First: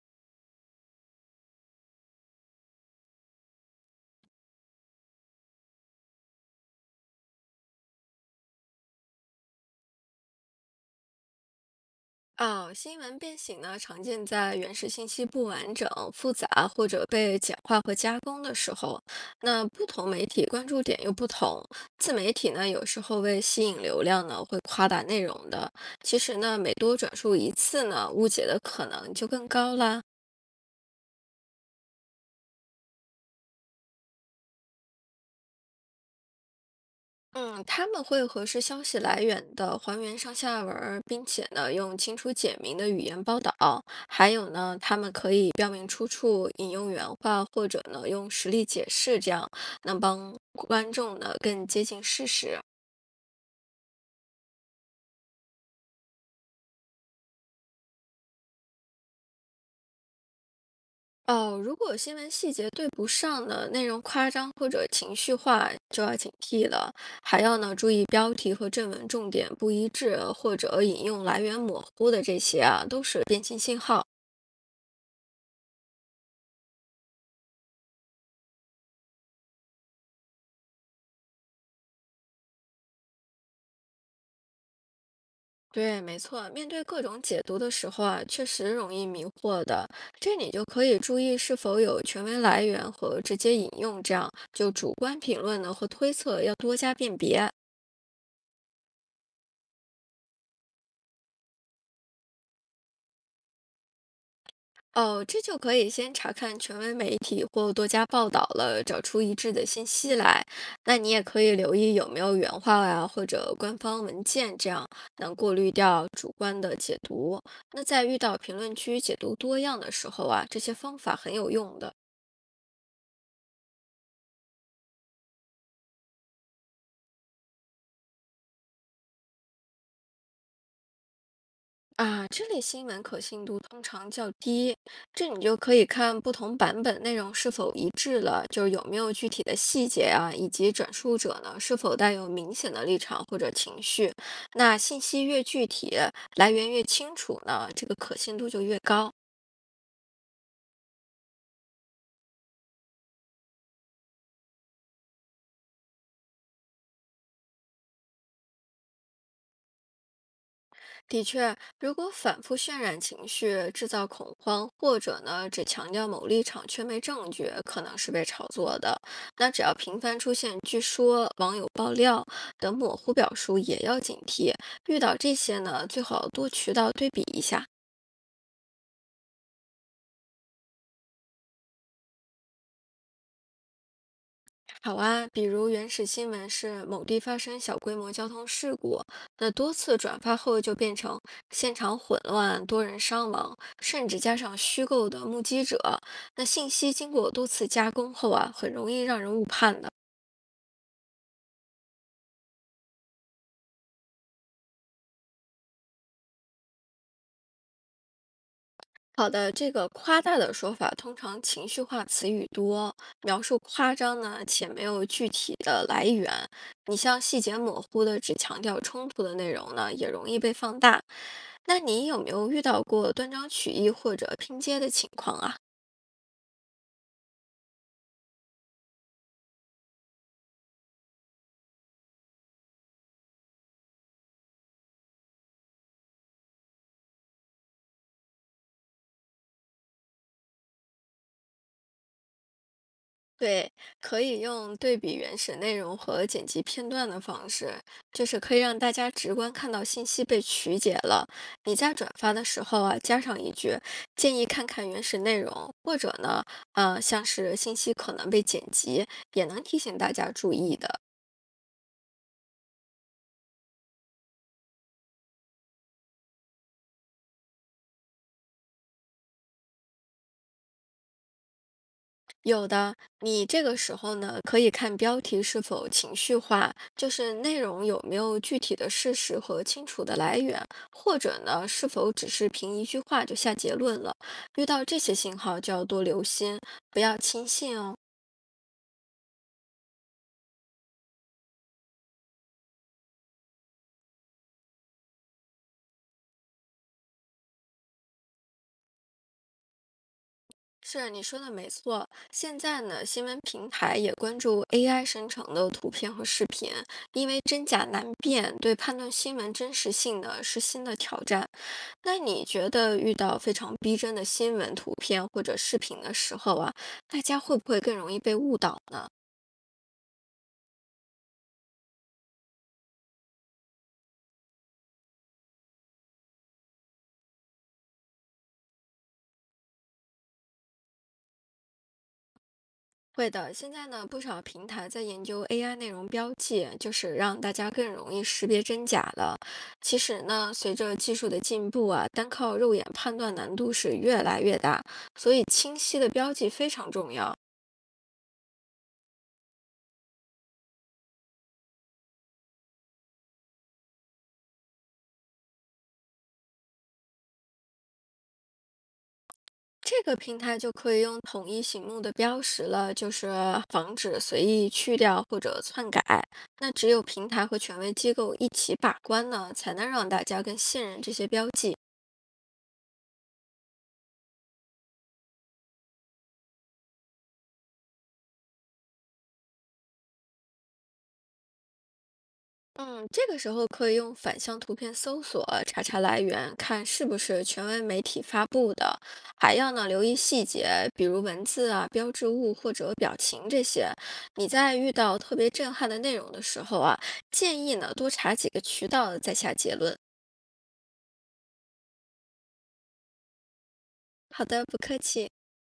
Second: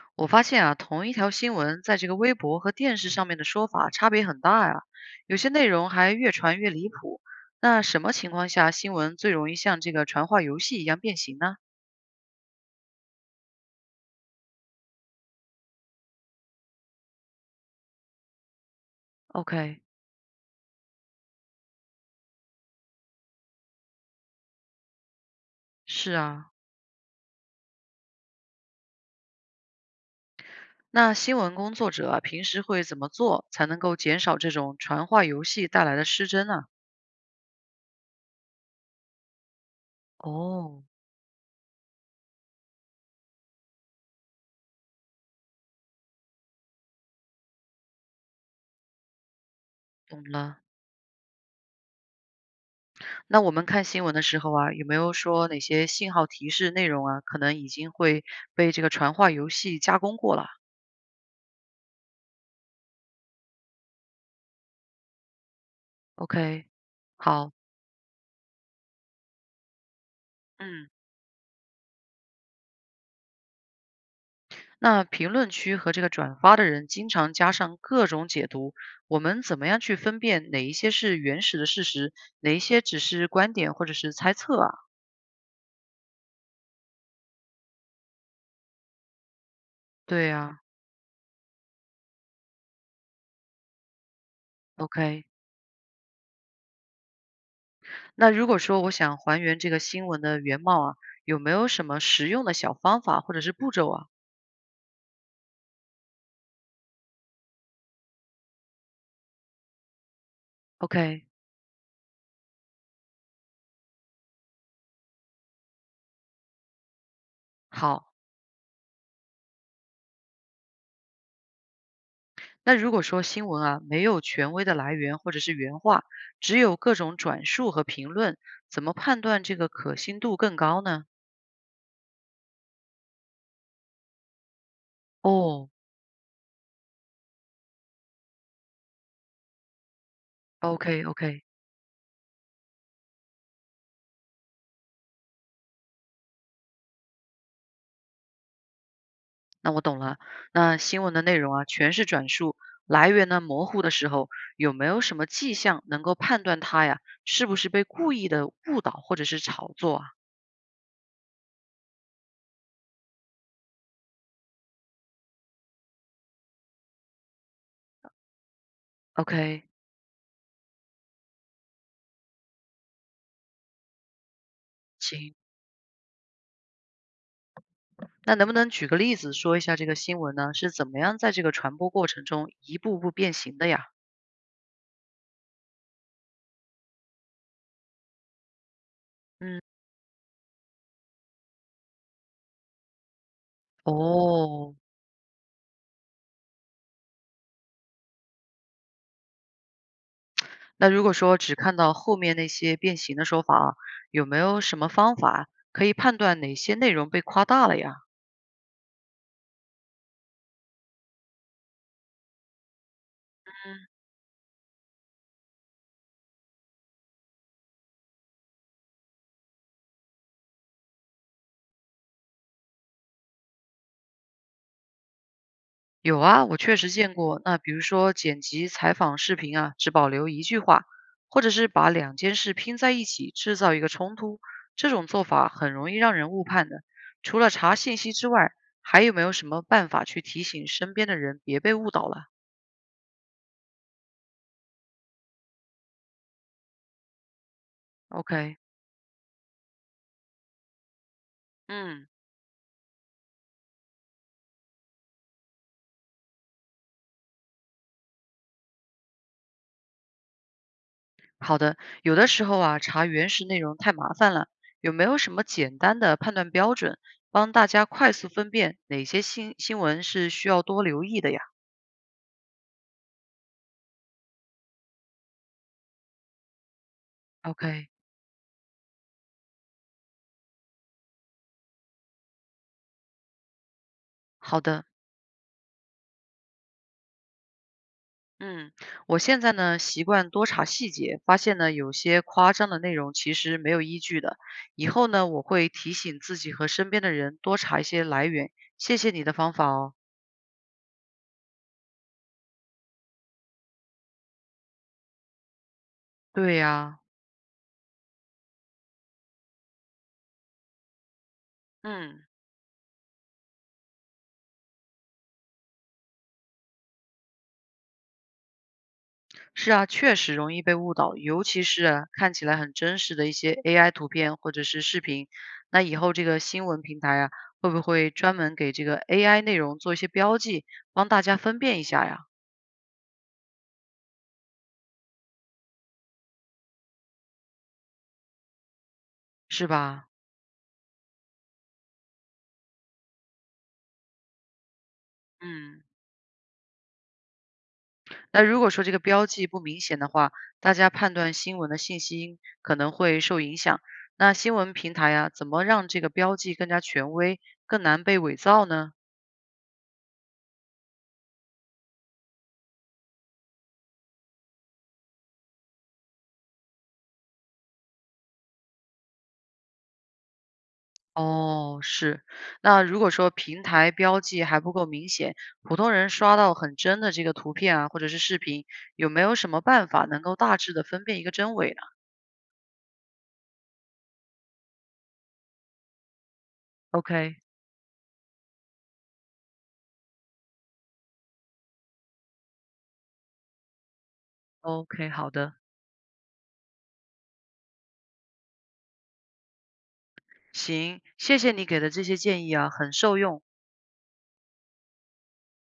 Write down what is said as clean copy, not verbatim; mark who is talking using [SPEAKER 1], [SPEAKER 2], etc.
[SPEAKER 1] 我发现啊，同一条新闻在这个微博和电视上面的说法差别很大呀，有些内容还越传越离谱。那什么情况下新闻最容易像这个传话游戏一样变形呢
[SPEAKER 2] 啊，新闻变形呢，常见在原始信息不完整、复杂或者被简化和加工的时候。那
[SPEAKER 1] ？OK，
[SPEAKER 2] 不同媒体关注点又不同，自媒体呢，有时候为吸引流量呢，会夸大内容的。
[SPEAKER 1] 是
[SPEAKER 2] 其实
[SPEAKER 1] 啊，
[SPEAKER 2] 呢，每多转述一次呢，误解的可能就更高啦。
[SPEAKER 1] 那新闻工作者啊，平时会怎么做才能够减少这种传话游戏带来的失真呢？
[SPEAKER 2] 嗯，他们会核实消息来源的，还原上下文
[SPEAKER 1] 哦，
[SPEAKER 2] 儿，并且呢，用清楚简明的语言报道。还有呢，他们可以标明出处，引用原话，或者呢，用实例解释，这样能
[SPEAKER 1] 懂
[SPEAKER 2] 帮
[SPEAKER 1] 了。
[SPEAKER 2] 观众呢更接近事实。
[SPEAKER 1] 那我们看新闻的时候啊，有没有说哪些信号提示内容啊，可能已经会被这个传话游戏加工过了
[SPEAKER 2] 哦，如果新闻细节对不上呢，内容夸张或者情绪化，就要警
[SPEAKER 1] ？OK，
[SPEAKER 2] 惕了。还
[SPEAKER 1] 好。
[SPEAKER 2] 要呢，注意标题和正文重点不一致，或者
[SPEAKER 1] 嗯，
[SPEAKER 2] 引用来源模糊的这些啊，都是变形信号。
[SPEAKER 1] 那评论区和这个转发的人经常加上各种解读，我们怎么样去分辨哪一些是原始的事实，哪一些只是观点或者是猜测啊？
[SPEAKER 2] 对，没错，面对各种解读的时候啊，确实容易迷惑的。
[SPEAKER 1] 对
[SPEAKER 2] 这你
[SPEAKER 1] 啊
[SPEAKER 2] 就可以注意是否有权威来源和直接引用，这样就主观
[SPEAKER 1] ，OK。
[SPEAKER 2] 评论呢和推测要多加辨别。
[SPEAKER 1] 那如果说我想还原这个新闻的原貌啊，有没有什么实用的小方法或者是步骤啊
[SPEAKER 2] 哦，这就可以先查看权威媒体或多家报道了，找出一致的信息来。那你也
[SPEAKER 1] ？OK，
[SPEAKER 2] 可以留意有没有原话呀，或者官方文件，这样能过滤掉主观的解读。那在
[SPEAKER 1] 好。
[SPEAKER 2] 遇到评论区解读多样的时候啊，这些方法很有用的。
[SPEAKER 1] 那如果说新闻啊没有权威的来源或者是原话，只有各种转述和评论，怎么判断这个可信度更高呢？
[SPEAKER 2] 啊，这类新闻可信度通常较低，这你就
[SPEAKER 1] 哦
[SPEAKER 2] 可以看不同版本内容是否一致了，就是有没有具体的细节啊，以及转述者
[SPEAKER 1] ，OK，OK。
[SPEAKER 2] 呢是否带有明显的立场或者情绪。那信息越具体，来源越清楚呢，这个可信度就越高。
[SPEAKER 1] 那我懂了。那新闻的内容啊，全是转述，来源呢模糊的时候，有没有什么迹象能够判断它呀是不是被故意的误导或者是炒作啊
[SPEAKER 2] 的确，如果反复渲染情绪、制造恐慌，或者呢只强调某立场却没证据，可能是被炒作的。那只
[SPEAKER 1] ？OK，
[SPEAKER 2] 要频繁出现“据说”“网友爆料”等模糊表述，也要警惕。遇到这
[SPEAKER 1] 行。
[SPEAKER 2] 些呢，最好多渠道对比一下，
[SPEAKER 1] 那能不能举个例子说一下这个新闻呢是怎么样在这个传播过程中一步步变形的呀？
[SPEAKER 2] 好啊，比如原始新闻是某地发生小规模交通事故，那
[SPEAKER 1] 嗯，
[SPEAKER 2] 多次转发后就变成现场混乱、多人伤亡，甚至加上
[SPEAKER 1] 哦，
[SPEAKER 2] 虚构的目击者。那信息经过多次加工后啊，很容易让人误判的。
[SPEAKER 1] 那如果说只看到后面那些变形的说法啊，有没有什么方法可以判断哪些内容被夸大了呀？
[SPEAKER 2] 好的，这个夸大的说法通常情绪化词语多，描述夸张呢且没有具体的来源。你像细节模糊的只强调冲突的内容呢，也容易被放大。那你有没有遇到过断章取义或者拼接的情况啊？
[SPEAKER 1] 有啊，我确实见过。那比如说剪辑采访视频啊，只保留一句话，或者是把两件事拼在一起，制造一个冲突，这种做法很容易让人误判的。除了查信息之外，还有没有什么办法去提醒身边的人别被误导了
[SPEAKER 2] 对，可以用对比原始内容和剪辑片段的方式，就是可
[SPEAKER 1] ？OK，
[SPEAKER 2] 以让大家直观看到信息被曲解了。你在
[SPEAKER 1] 嗯，
[SPEAKER 2] 转发的时候啊，加上一句建议看看原始内容，或者呢，像是信息可能被剪辑，也能提醒大家注意的。
[SPEAKER 1] 好的。有的时候啊，查原始内容太麻烦了，有没有什么简单的判断标准，帮大家快速分辨哪些新新闻是需要多留意的呀
[SPEAKER 2] 有的，你这个时候呢，可以看标题是否情绪化，就是内容
[SPEAKER 1] ？OK，
[SPEAKER 2] 有没有具体的事实和清楚的来源，或者呢，是否只是凭一句话就下结论了。
[SPEAKER 1] 好
[SPEAKER 2] 遇到
[SPEAKER 1] 的。
[SPEAKER 2] 这些信号就要多留心，不要轻信哦。
[SPEAKER 1] 嗯，我现在呢习惯多查细节，发现呢有些夸张的内容其实没有依据的。以后呢我会提醒自己和身边的人多查一些来源。谢谢你的方法哦。
[SPEAKER 2] 是你说的没错，现在呢，新闻平台也关注 AI 生成的图片和视
[SPEAKER 1] 对
[SPEAKER 2] 频，
[SPEAKER 1] 呀，
[SPEAKER 2] 因为真假难辨，对判断新闻真实性呢是新的挑战。那
[SPEAKER 1] 嗯，
[SPEAKER 2] 你觉得遇到非常逼真的新闻图片或者视频的时候啊，大家会不会更容易被误导呢？
[SPEAKER 1] 是啊，确实容易被误导，尤其是啊看起来很真实的一些 AI 图片或者是视频。那以后这个新闻平台啊，会不会专门给这个 AI 内容做一些标记，帮大家分辨一下呀？
[SPEAKER 2] 会的，现在呢，不少平台在研究 AI 内容标记，就是让大家更容易识别真假了。
[SPEAKER 1] 是
[SPEAKER 2] 其
[SPEAKER 1] 吧？
[SPEAKER 2] 实呢，随着技术的进步啊，单靠肉眼判断难度是越来越大，所以清
[SPEAKER 1] 嗯。
[SPEAKER 2] 晰的标记非常重要。
[SPEAKER 1] 那如果说这个标记不明显的话，大家判断新闻的信息可能会受影响。那新闻平台啊，怎么让这个标记更加权威，更难被伪造呢？
[SPEAKER 2] 这个平台就可以用统一醒目的标识了，就是防止随意去掉或者篡改。那只有平台和权威机构一起把关呢，才能让大家更信任这些标记。
[SPEAKER 1] 哦，是。那如果说平台标记还不够明显，普通人刷到很真的这个图片啊，或者是视频，有没有什么办法能够大致的分辨一个真伪呢
[SPEAKER 2] 嗯，这个时候可以用反向图片搜索查查来源，看是不
[SPEAKER 1] ？OK，OK，
[SPEAKER 2] 是权威媒体发布的。还要呢留意细节，比如文字啊、标志物或者表情这些。你在遇到
[SPEAKER 1] 好
[SPEAKER 2] 特别
[SPEAKER 1] 的，
[SPEAKER 2] 震撼的内容的时候啊，建议呢多查几个渠道再下结论。
[SPEAKER 1] 行，谢谢你给的这些建议啊，很受用。
[SPEAKER 2] 好的，不客气。